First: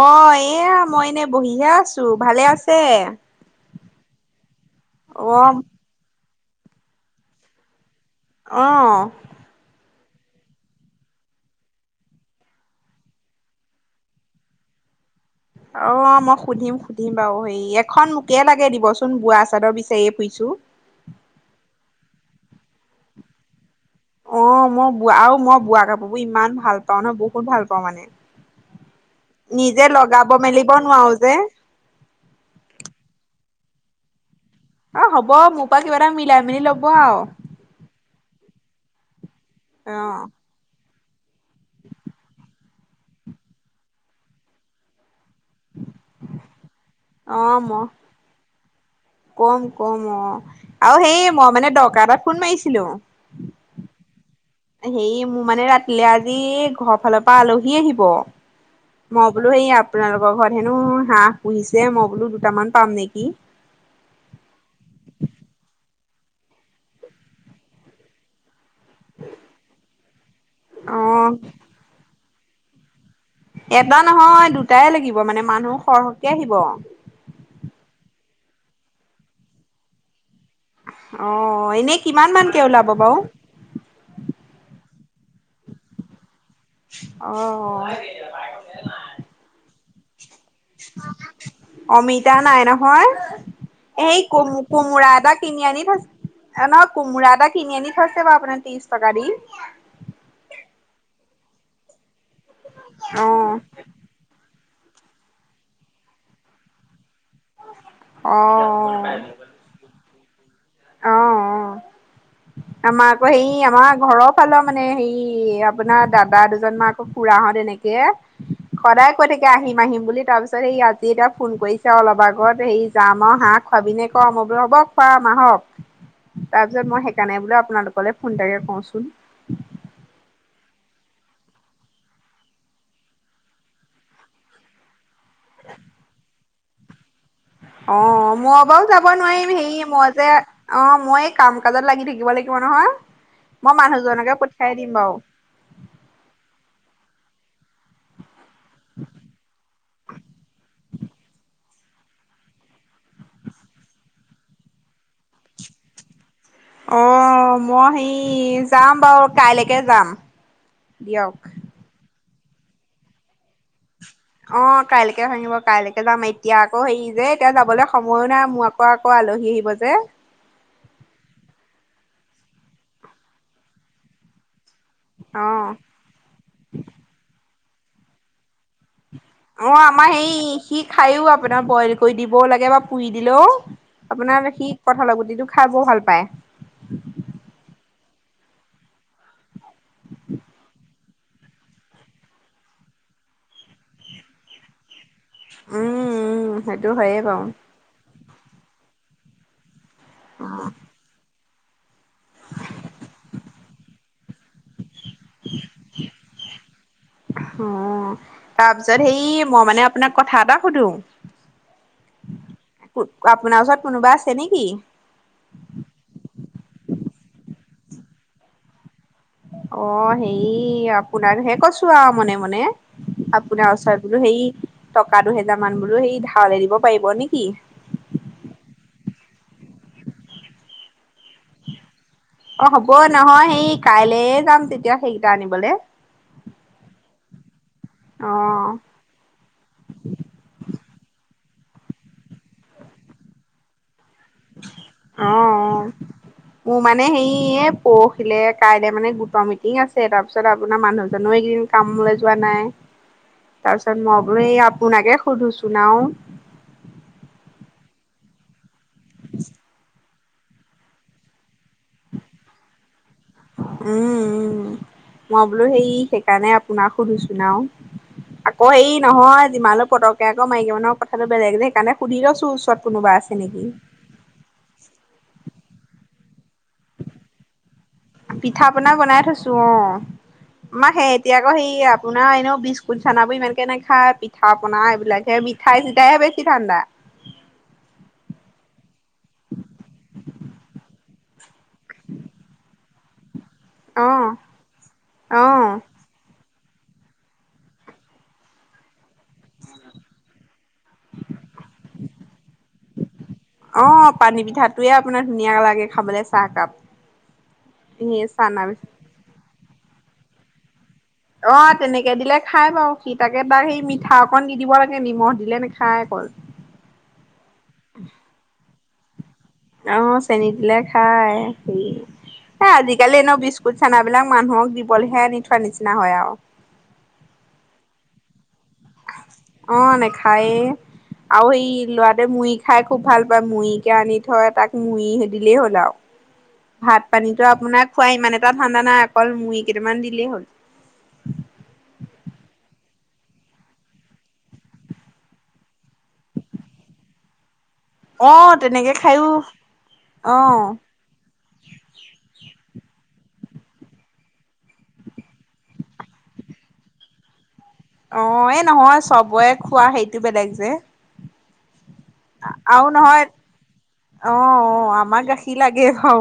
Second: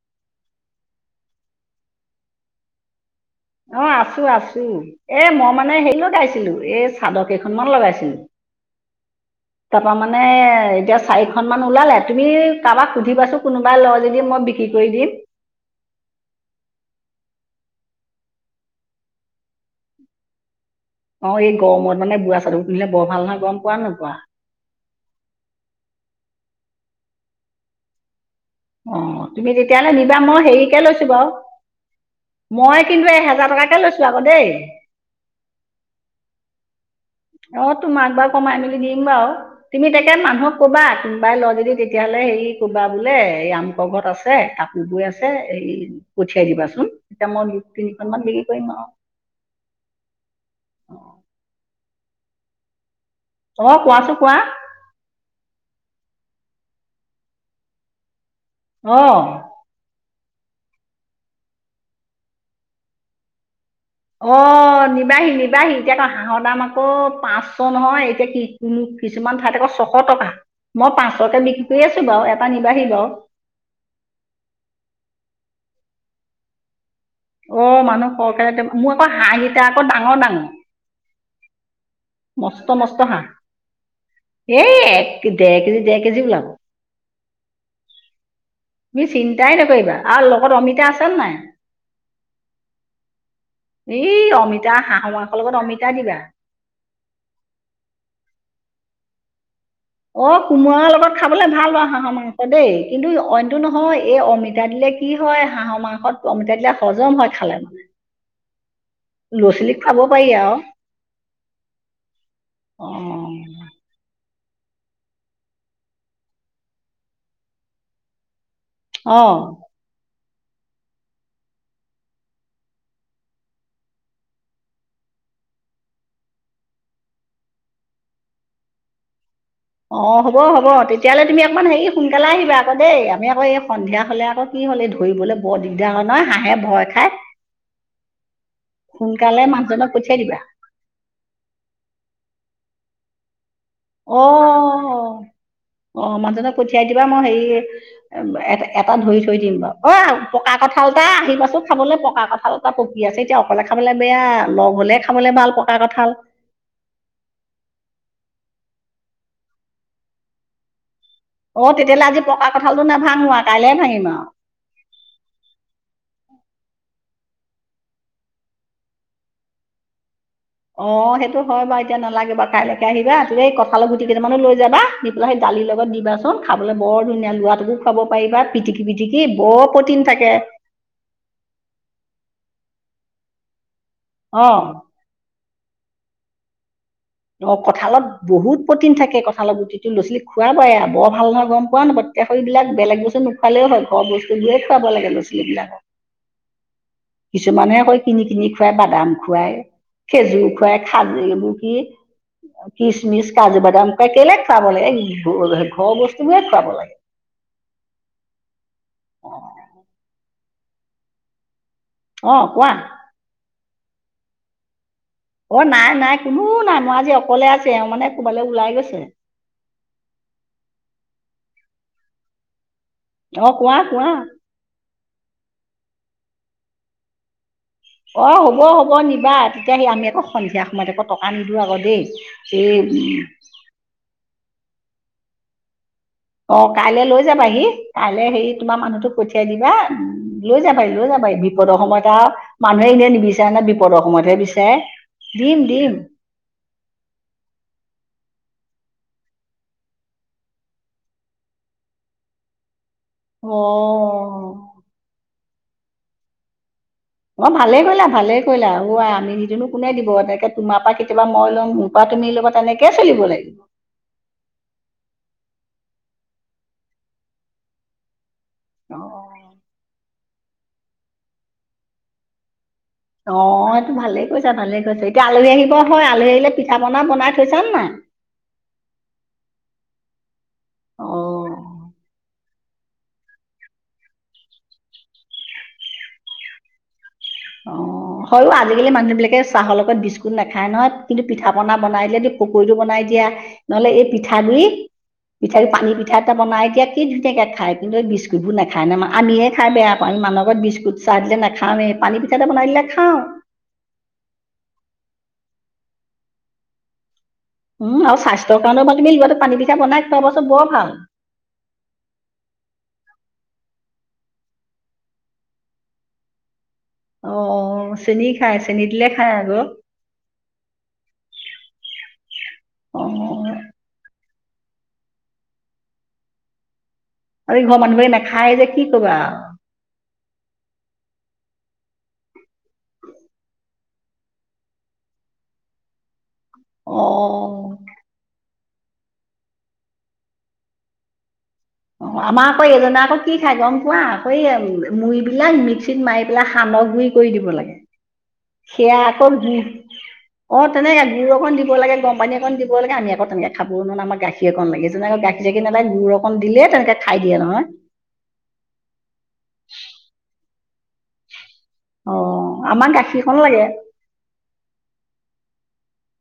অ এয়া মই এনেই বহি হে আছো, ভালে আছে। অ আছো আছো এ মই অ' মানে হেৰি লগাইছিলো এই চাদৰ কেইখনমান লগাইছিলোঁ। অহ। তাপা মানে এতিয়া চাৰিখনমান ওলালে তুমি কাৰোবাক সুধিবাচোন কোনোবাই লয় যদি মই বি। বিক্ৰী কৰি দিম। অ মই সুধিম সুধিম বাৰু হেৰি এখন মোকে লাগে দিবচোন বোঁৱা চাদৰ বিচাৰিয়ে ফুৰিছোঁ। অ এই গৰম মানে বোৱা চাদৰ পিন্ধিলে বৰ ভাল নহয় গম পোৱা নে নোপোৱা। অ মই বোৱা আৰু মই বোৱা কাপোৰ বোৰ ইমান ভাল পাওঁ মানে বহুত ভাল পাওঁ মানে। অ তুমি তেতিয়া নিজে হ'লে নিবা লগাব মই মেলিব হেৰিকে নোৱাৰো লৈছো বাৰু। যে মই কিন্তু এহেজাৰ টকাকে লৈছো আকৌ দেই। অ হ'ব মোৰ পৰা কিবা এটা মিলাই মেলি লব আৰু। অ তোমাক বাৰু কমাই মেলি দিম বাৰু তুমি তাকে অ' মানুহক। ক'বা কোনোবাই লয় যদি তেতিয়া হ'লে হেৰি কবা বোলে এই আমোকৰ ঘৰত আছে কা। গৈ আছে সেই পঠিয়াই দিবাচোন এতিয়া মই বিশ, ত্ৰিশখন মান হেৰি কৰিম আৰু। কম কম অ অঁ আৰু সেই মই মানে দৰকাৰ এটাত ফোন মাৰিছিলো। অ কোৱাচোন কোৱা। হেৰি মোৰ মানে ৰাতিলে আজি ঘৰ ফালৰ পৰা আলহী আহিব। অঁ মই বোলো সেই আপোনালোকৰ ঘৰত হেনো হাঁহ পুহিছে মই বোলো দুটামান পাম নেকি? অ নিবাহি নিবাহি এতিয়া হাঁহৰ দাম আকৌ পাঁচশ নহয় এতিয়া কি ক। কিছুমান ঠাইত আকৌ ছশ টকা মই অ' পাঁচশকে বিক্ৰী কৰি আছো বাৰু এটা নিবাহি বাৰু। এটা নহয় দুটাই লাগিব মানে মানুহ সৰহকে আহিব। অঁ মানুহ সৰকে মোৰ আকৌ হাঁহ কেইটা আকৌ ডাঙৰ ডাঙৰ। অঁ, এনেই কিমান মানকে মস্ত ওলাব মস্ত বাও? হাঁহ এই এক দেৰ কেজি দেৰ কেজি ওলাব। অঁহ। মি চিন্তাই নকৰিবা আৰু লগত অমিতা আছে নে নাই? অমিতা নাই নহয় এই অমিতা হাঁহ মাংস লগত অমিতা দিবা। এ নহয় কোমোৰা এটা কিনি আনি থৈছে বাৰু আপোনাৰ ত্ৰিশ টকা দি। অ কোমোৰাৰ লগত খাবলে ভাল বাও হাঁহৰ মাংস দেই কিন্তু অ' অইনটো নহয়, এই অমি তা দিলে কি হয় হাঁহ মাংস অমিতা দিলে, হজম হয় খালে মানে, অ' ল'ৰা ছোৱালীক খোৱাব পাৰি আও। অঁ অঁ। আমাৰ আকৌ অঁ হেই আমাৰ ঘৰৰ ফালৰ মানে হেৰি আপোনাৰ দাদা দুজন মান আকৌ খুৰাহঁত এনেকে সদায় কৈ অঁ থাকে আহিম আহিম বুলি তাৰ পি তাৰপিছত সেই আজি এতিয়া ফোন কৰিছে অলপ আগত হেৰি যাম আও হাঁহ খোৱাবিনে ক, ম‌ই বোলো হ'ব খোৱাম আহক, তাৰপিছত মই সেইকাৰণে বোলে আপোনালোকলৈ ফোন এতাকে কৰোচোন। অঁ হ'ব হ'ব, তেতিয়াহলে তুমি অকমান হেৰি সোনকালে আহিবা আকৌ দেই আমি আকৌ এই সন্ধিয়া হলে আকৌ কি হ'লে ধৰিবলৈ বৰ দিগদাৰ হয় নহয় হাঁহে ভয় খায়। অঁ মই বাও যাব সোনকালে নোৱাৰিম হেৰি মানুহজনক মই পঠিয়াই যে, দিবা অঁ মই এই কাম কাজত লাগি থাকিব লাগিব নহয়, মই মানুহজনকে পঠিয়াই দিম বাও। অঁ, মানুহজনক পঠিয়াই দিবা, মই হেৰি এ এটা ধৰি থৈ দিম বাৰু, অই পকা কঠাল এটা আহিবাচোন খাবলৈ পকা কঁঠাল। পকী আছে এতিয়া অকলে খাবলৈ বেয়া, লগ হলে খাবলৈ ভাল পকা কঁঠাল। অঁ মই সেই যাম বাৰু কাইলৈকে যাম দিয়ক। অ তেতিয়াহলে আজি পকা কঠালটো নাভাঙো আও, কাইলে ভাঙিম আও। অঁ কাইলৈকে ভাঙিব, কাইলৈকে যাম এতিয়া আকৌ হেৰি যে এতিয়া যাবলৈ সময়ো নাই মোৰ আ কৌ আলহী আহিব যে। অঁ সেইটো হয় বাৰু, এতিয়া নালাগে বাও কাইলৈকে আহিবা তু এই কঁঠালৈ গুটি কেইটামানো লৈ যাবা। দি পেলাই সেই অ দালিৰ লগত দিবাচোন খাবলৈ বৰ ধুনীয়া লাগিব, ল'ৰাটোকো খাব পাৰিবা, পিটি কি পিটিকি অ বৰ পতিন আমাৰ সেই থাকে। সি খাইয়ো আপোনাৰ বইল কৰি দিবও লাগে বা পুৰি দিলেও, আপোনাৰ অ সি কঁঠালগুতিটো খাই বৰ ভাল পায়। অঁ কঁঠালত বহুত প্ৰটিন থাকে, কঁঠালত গুটিটো ল' ছোৱালী খোৱাই, বৰ ভাল নহয় গম পোৱা নোপোৱা। এতিয়া সেইবিলাক বেলেগ বস্তুটো নোখোৱালেই হয়, ঘৰ বস্তুবোৰে খুৱাব লাগে ল ৰা ছোৱালি বিলাকক, উম উম সেইটো হয়ে বাৰু কিছুমানহে কৈ কিনি কিনি খোৱাই বাদাম খোৱাই, খেজুৰ খোৱাই, খাজ এইবোৰ কি খিছমিচ কাজু বাদাম তই কেলেই খুৱাব লাগে, ঘৰ বস্তু বোৰে খুৱাব লাগে। অঁ, তাৰপিছত সেই অ মই মানে আপোনাক কথা এটা সুধো। [unintelligible] অঁ, কোৱা? আপোনাৰ ওচৰত কোনোবা আছে নেকি? অঁ নাই নাই কোনো নাই মই আজি অকলে আছে এওঁ মানে ক'বালৈ ওলাই গৈছে। অঁ হেৰি আপোনাক হে ক‌ইছো আও মনে মনে। অ আপোনাৰ কোৱা ওচৰত কোৱা বোলো সেই টকা দুহেজাৰ মান বোলো সেই ধাৱলে দিব পাৰিব নেকি? অঁ, হ'ব হ'ব নিবা তেতিয়া সি আমি আকৌ সন্ধিয়া সময়ত আকৌ টকা নিদি আকৌ দেই। অঁ হ'ব, অ এই নহয় সেই কাইলে যাম তেতিয়া সেইকেইটা আনিবলে। অঁ, কাইলৈ লৈ যাবাহি কাইলৈ হেৰি তোমাৰ মানুহটোক পঠিয়াই দিবা, উম লৈ যাবাই, লৈ যাবাই, বিপদৰ সময়ত আও, মানুহে এনে নিবিচাৰে নহয়, বিপদৰ সময়তহে অ অ বি দিম, অ দিম। মোৰ মানে সেই পৰহিলে কাইলে মানে গোটৰ মিটিং আছে, তাৰপিছত আপোনাৰ মানুহজো এইকেইদিন কামলে যোৱা নাই। অ তাৰ পিছত মই বোলো এই আপোনাকে সুধোচোন আও। অ' ভালে কৰিলা, ভালে কৰিলা। অ' আই আমি নিদি নো কোনে দিব, তেনেকে তোমাৰ পা কেতিয়াবা মই ল'ম। পা তুমি লবা, তেনেকেই চলিব লাগিব। উম', উম', মই বোলো সেই সেইকাৰণে আপোনাক সোধো চোন আও। অ' এই নহয় যিমানো পতককে আকৌ মাইকী মানুহৰ কথাটো বেলেগ যে, সেইকাৰণে সুধি লৈছো ওচৰত। কোনোবা আছে নেকি অ' এইটো ভালেই কৰিছাঁ, ভালেই কৰিছাঁ। এতিয়া আলহী আহিব হয়, আলহী আহিলে পিঠা পনা বনাই থৈছান নাই? পিঠা পনা বনাই থৈছো অ'। আমাৰ সেঁহেতি আকৌ সেই অ আপোনাৰ এনেও বি বুট চানাবোৰ ইমানকে নাখায়, পিঠা পনা এইবিলাকে মিঠাই চিঠাইহে বেছি ধাণ্ডা। অ' হয়ও আজিকালি মানুহ বিলাকে চাহৰ লগত বিস্কুট নাখায় নহয়, কিন্তু পিঠা পনা বনাই দিলে পকৰীটো বনাই দিয়া। নহ'লে এই অ পিঠা গুৰি, পিঠা অ পানী পিঠা এটা বনাই দিয়া, কি ধুনীয়াকে খাই। কিন্তু এই বি বিস্কুটবোৰ নেখায় ন, আমিয়ে খাই বেয়া পাওঁ। মানুহৰ ঘৰত বিস্কুট চাহ দিলে নাখাওঁয়েই। পানী পিঠাটো বনাই দিলে নেখাওঁ। অ' পানী পিঠাটোয়ে আপোনাৰ ধুনীয়া লাগে, খাবলে চাহ কাপ। উম' আৰু স্বাস্থ্যৰ কাৰণেও ভাল, তুমি ল'ৰাটোক পানী পিঠা বনাই খোৱাবা চোন বৰ ভাল। অ' তেনেকে দিলে খাই বাৰু, সি তাকে তাৰ সেই মিঠা অকণ দি দিব লাগে, নিমখ দিলে নাখায় অকল। অ' অ' চেনী খাই, চেনী দিলে খাই আগ। অ' চেনী দিলে খাই সি, এ অ আজিকালি এনেও বিচ বুট চানাবিলাক মানুহক দিবলেহে আনি থোৱাৰ নিচিনা হয় আও। আমি ঘৰৰ মানুহবিলাকে নাখায় যে কি কবা আও। অ' নেখায়ে। আৰু ই লৰাটোৱে মুড়ি খাই খুব ভাল পায়, মুড়িকে আনি থয়, তাক মু়ড়ি দিলেই হ'ল আও। ভাত পানীতো অ আপোনাৰ খুৱা ইমান এটা ঠাণ্ডা নাই, অকল মুড়ি কেইটামান দিলেই হ'ল। অ' আমাৰ আকৌ এইজনে আকৌ কি খাই গ'ম পোৱা, আকৌ এই মু়ড়ি বিলাক মিক্সিত মাৰি পেলাই সান্ড গুৰি কৰি দিব লাগে। অ', তেনেকে সেয়া আকৌ খায়ো গুৰ, অ' তেনেকে গুৰ অকণ দিব লাগে, গম পানী অকণ দিব লাগে, আমি আকৌ তেনেকে খাব‌ও নোৱাৰো, আমাক গাখীৰ অকণ লাগে। এইজনে আক গাখীৰ চাখিৰ নেলাগে গুৰ অকণ দিলে তেনেকে খাই দিয়ে নহয়। অ', এই নহয় চবৰে খোৱা সেইটো বেলেগ যে। অ আৰু আমাক নহয়, গাখীৰকণ লাগে অ' অ' আমাক গাখীৰ লাগে বাও।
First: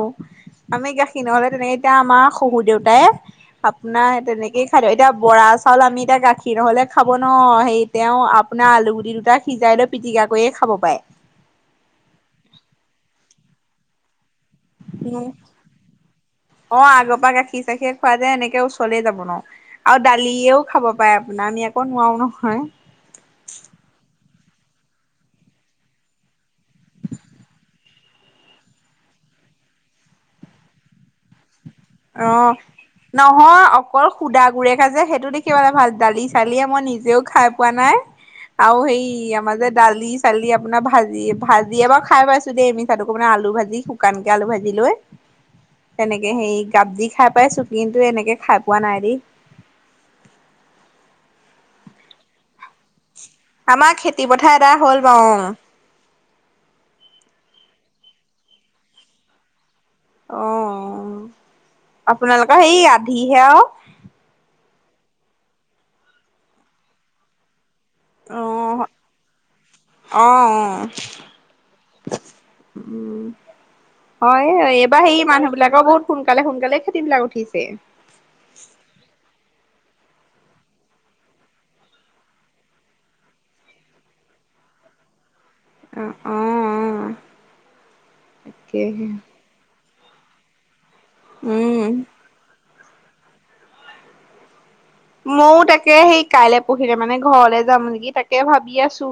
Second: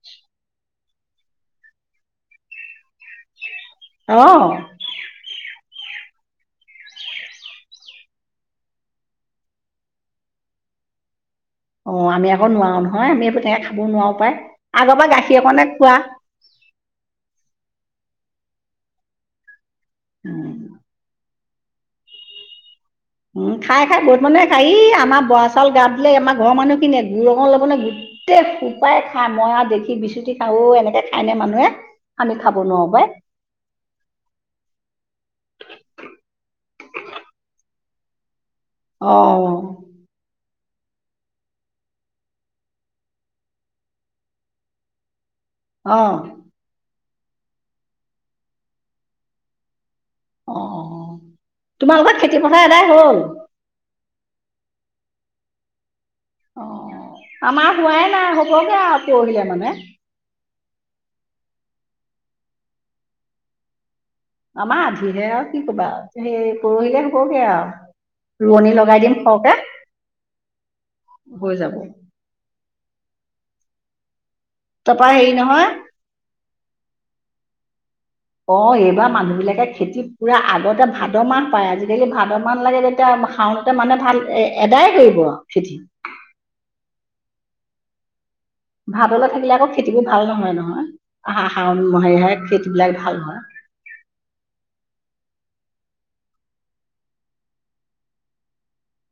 আমি গাখীৰ নহলে তেনেকে, এতিয়া আমাৰ শহু দেউতাই, আপোনাৰ অ তেনেকেই খাই দিওঁ। এতিয়া বৰা চাউল আমি এতিয়া গাখীৰ নহ'লে খাব নোৱাওঁ। হেৰি তেওঁ আপোনাৰ আলুগুটি দুটা সিজাই লৈ পিটিকা কৰিয়ে খাব পাৰে। অ' আমি আকৌ নোৱাৰো নহয়, আমি আক তেনেকে খাবও নোৱাৰো পাই। আগৰ পা গাখীৰ অকণে খোৱা। অ' আগৰ পা গাখীৰ চাখিয়ে খুৱা যে, এনেকে ওচৰলে যাব নোৱাওঁ। আৰু উম। দালিয়েও খাব পাৰে আপোনাৰ, আমি আক নোৱাৰোঁ নহয়। উম' খাই, খাই বহুত মানুহে খাই। ই আমাৰ বৰা চাউল গাওঁত দিলে আমাৰ ঘৰৰ মানুহখিনিয়ে গুৰ অকণ ল'ব গোটেই সোপাই খাই, মই আৰু দেখি বিচুতি খাওঁ, অ' এনেকে খাইনে মানুহে। আমি খাব অ' নোৱাৰো পাই ন অ' অকল সুদা গুৰেহে যে, সেইটো দেখিবলে ভাল, দালি চালিয়ে মই নিজেও খাই পোৱা নাই। আৰু সেই আমাৰ অ' যে দালি। দালি আপোনাৰ ভাজি, ভাজিয়ে বাও খাই পাইছো দেই, মিচাটো কব নোৱাওঁ। আলু ভাজি শুকানকে আলু ভাজি লৈ। অ' তেনেকে সেই গাবদি খাই পাইছো কিন্তু এনেকে খাই পোৱা নাই দেই। অ', তোমাৰ লগত খেতি পথাৰ এদাই হ'ল? আমাৰ খেতি পথাৰ এদাই হ'ল বাৰু অ'। অ', আমাৰ হোৱাই নাই হ'বগে আৰু পৰহিলে মানে। অ', আপোনালোকৰ সেই আধিহে আৰু। আমাৰ আধিহে আৰু কি কবা সেই পৰহিলে হ'বগে অ আৰু। ৰোৱনী লগাই দিম সৰহকে অ অ হৈ যাব। উম, হয় এইবাৰ তাৰপৰা সেই হেৰি নহয় মানুহবিলাকৰ বহুত সোনকালে সোনকালে খেতিবিলাক উঠিছে। অ', এইবাৰ মানুহবিলাকে খেতি পুৰা আগতে ভাদ মাহ পায় আজিকালি ভাদ মাহ লাগে তেতিয়া শাওন মানে ভাল এ এদাই কৰিব আৰু খেতি। অ', অ', অ'। তাকেহে ভাদলৈ থাকিলে আকৌ খেতিবোৰ ভাল নহয় নহয় আহাৰ শাওন উম মহীয়াহে খেতিবিলাক ভাল হয়। ময়ো তাকে সেই কাইলৈ পৰহিলে মানে ঘৰলৈ যাম নেকি তাকে ভাবি আছো।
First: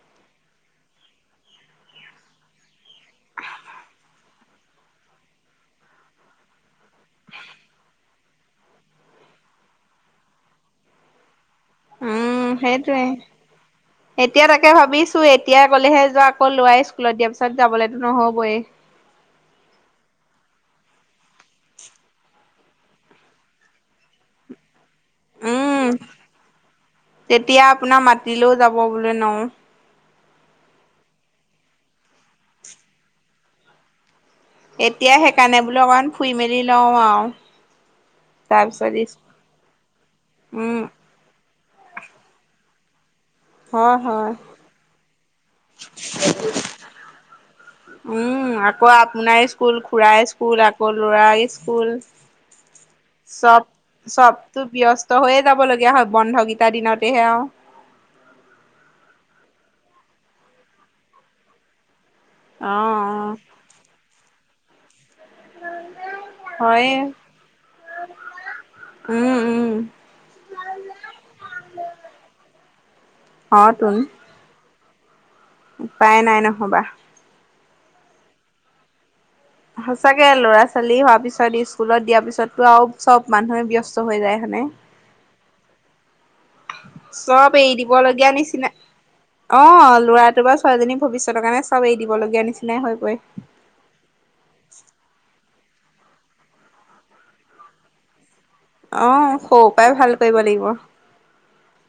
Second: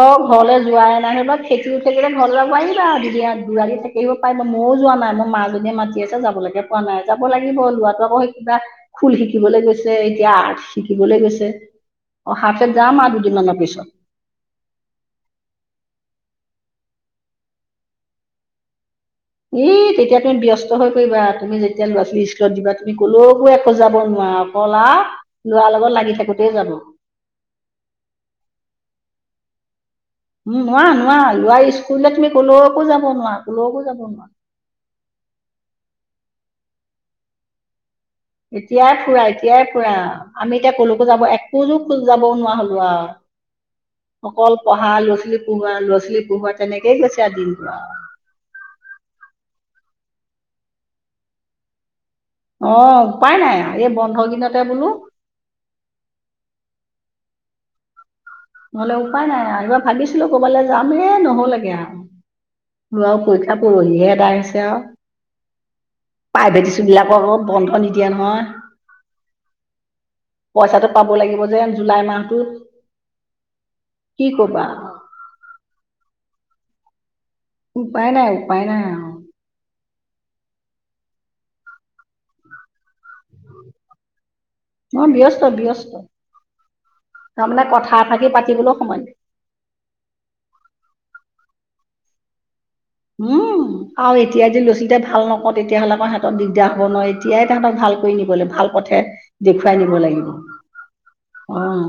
অ', ঘৰলৈ যোৱাই নাই খেতি উম খেতি ঘৰ আহিবা আৰু দ থাক কি পাৰিব মইও যোৱা নাই মোৰ মাজনীয়ে মাতি আছে যাবলৈকে পোৱা নাই যাব লাগিব লৰাটো আকৌ সেই কিবা খোল শিকিবলৈ গৈছে এতিয়া আৰ্ট শিকিবলৈ গৈছে। অ', উম হা সেইটোৱে। যাম আৰু দুদিনমানৰ পিছত। এতিয়া তাকে ভাবিছো এতিয়া গ'লেহে যোৱা আকৌ ল'ৰাই স্কুলত দিয়া পিছত যাবলেতো নহ'বই। ই তেতিয়া তুমি ব্যস্ত হৈ পৰিবা তুমি যেতিয়া ল'ৰা ছোৱালী দিবা তুমি কলৈকো একোজাব নোৱাৰা অ' কা ল'ৰা উম লগত লাগি থাকোতে যাব। তেতিয়া আপোনাৰ মাতিলেও যাব বুলে নোৱাৰো। উম, নোৱাৰা নোৱাৰা ল'ৰা স্কুল দিলে তুমি কলৈকো যাব নোৱাৰা কলৈকো যাব নোৱাৰা। এতিয়া সেইকাৰণে বোলো অকণমান ফুৰি মেলি লও আৰু। এতিয়াই তাৰপিছত ফুৰা এতিয়াই ফুৰা আমি এতিয়া উম কলৈকো যাব এক খোজো খোজ যাবও নোৱাৰা হ'লো হয় আৰু হয়। অকল পঢ়া ল'ৰা ছোৱালী পঢ়োৱা ল'ৰা ছোৱালী পঢ়োৱা তেনেকেই গৈছে আৰু দিনটো। উম, আকৌ আপোনাৰ স্কুল খুড়াৰ স্কুল আকৌ ল'ৰা স্কুল। অ', উপায় নাই চব আৰু এই বন্ধ চবতো কিদিনতে বোলো ব্যস্ত হৈয়ে যাব লগীয়া হয় বন্ধ কেইটাৰ দিনতেহে আৰু। নহ'লে উপায় নাই আৰু এইবাৰ ভাগিছিলো ক'বালৈ যাম ৰে নহ'লগে আৰু। মোৰ আৰু অ', পৰীক্ষা পৰহিহে এটা আহিছে আৰু। প্ৰাইভেটছ হয়ে স্কুলবিলাক আকৌ বন্ধ নিদিয়ে নহয়। উম, উম, পইচাটো পাব লাগিব যে জুলাই মাহটোত। অ', তোন। কি ক'বা? উপায় নাই নহ'বা। উপায় নাই উপায় নাই আৰু। সচাকে ল'ৰা ছোৱালী হোৱাৰ পিছত স্কুলত দিয়া পিছতো আৰু চব মানুহে ব্যস্ত হৈ যায় হয়নে। অ', ব্যস্ত ব্যস্ত। চব তাৰমানে এৰি দিব কথা এফাকি লগীয়া নিচিনা পাতিবলৈ সময় নাই অ', ল'ৰাটো বা ছোৱালজনী ভৱিষ্যতৰ কাৰণে চব এৰি দিব লগীয়া নিচিনাই হয়। উম। আৰু এতিয়া যদি ল'ৰা ছোৱালীকিতা ভাল নকৰো তেতিয়াহ'লে আমাৰ সিহঁতৰ দিগদাৰ হ'ব নহয়। এতিয়াই তাহঁতক ভাল কৰি নিবলৈ ভাল পথে অ', সৰুৰ দেখুৱাই পৰাই নিব ভাল কৰিব লাগিব অ'।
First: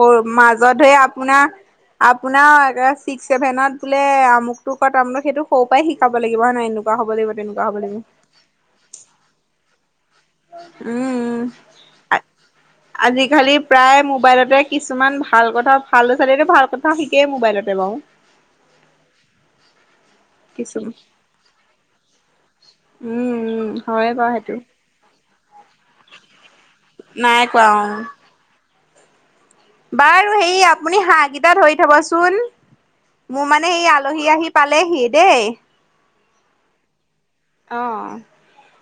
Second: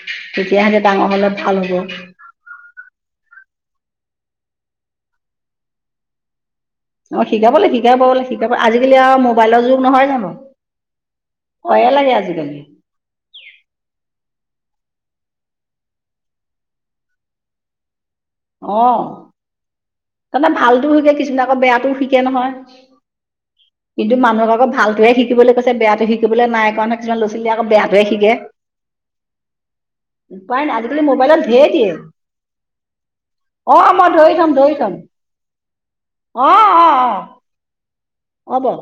সৰ মাজত সেইয়া আপোনাৰ আপ আপোনাৰ ছিক্স ছেভেনত বোলে আমুকটো কৰ তামোক সেইটো সৰু পৰাই শিকাব লাগিব হয় নে নহয় এনেকুৱা হ'ব লাগিব তেনেকুৱা হ'ব লাগিব। এইবোৰ আজিকালি আও মোবাইলৰ যুগ নহয় জানো। উম উম ভয়ে লাগে আজিকালি প্ৰায় মোবাইলতে কিছুমান ভাল কথা ভাল লৰা ছোৱালীয়েটো ভাল কথা শিকেই মোবাইলতে বাৰু। [inaudible] অ তাতে ভালতো কিছুমান শিকে কিছুমানে আকৌ বেয়াটোও শিকে নহয়। উম উম হয় কিন্তু বাৰু মানুহক সেইটো আকৌ ভালটোৱে শিকিবলৈ কৈছে বেয়াটো শিকিবলৈ নাই কোৱা নহয় কিছুমান ল'ৰা নাই ছোৱালীয়ে কোৱা আকৌ অ। বেয়াটোহে শিকে। বাৰু সেই উপায় নাই আপুনি আজিকালি হাঁহ মোবাইলত কেইটা ঢেৰ ধৰি দিয়ে থবচোন। মোৰ মানে অ এই মই আলহী ধৰি থম আহি ধৰি থম পালেহি দেই। অ অ' অ অ অ হ'ব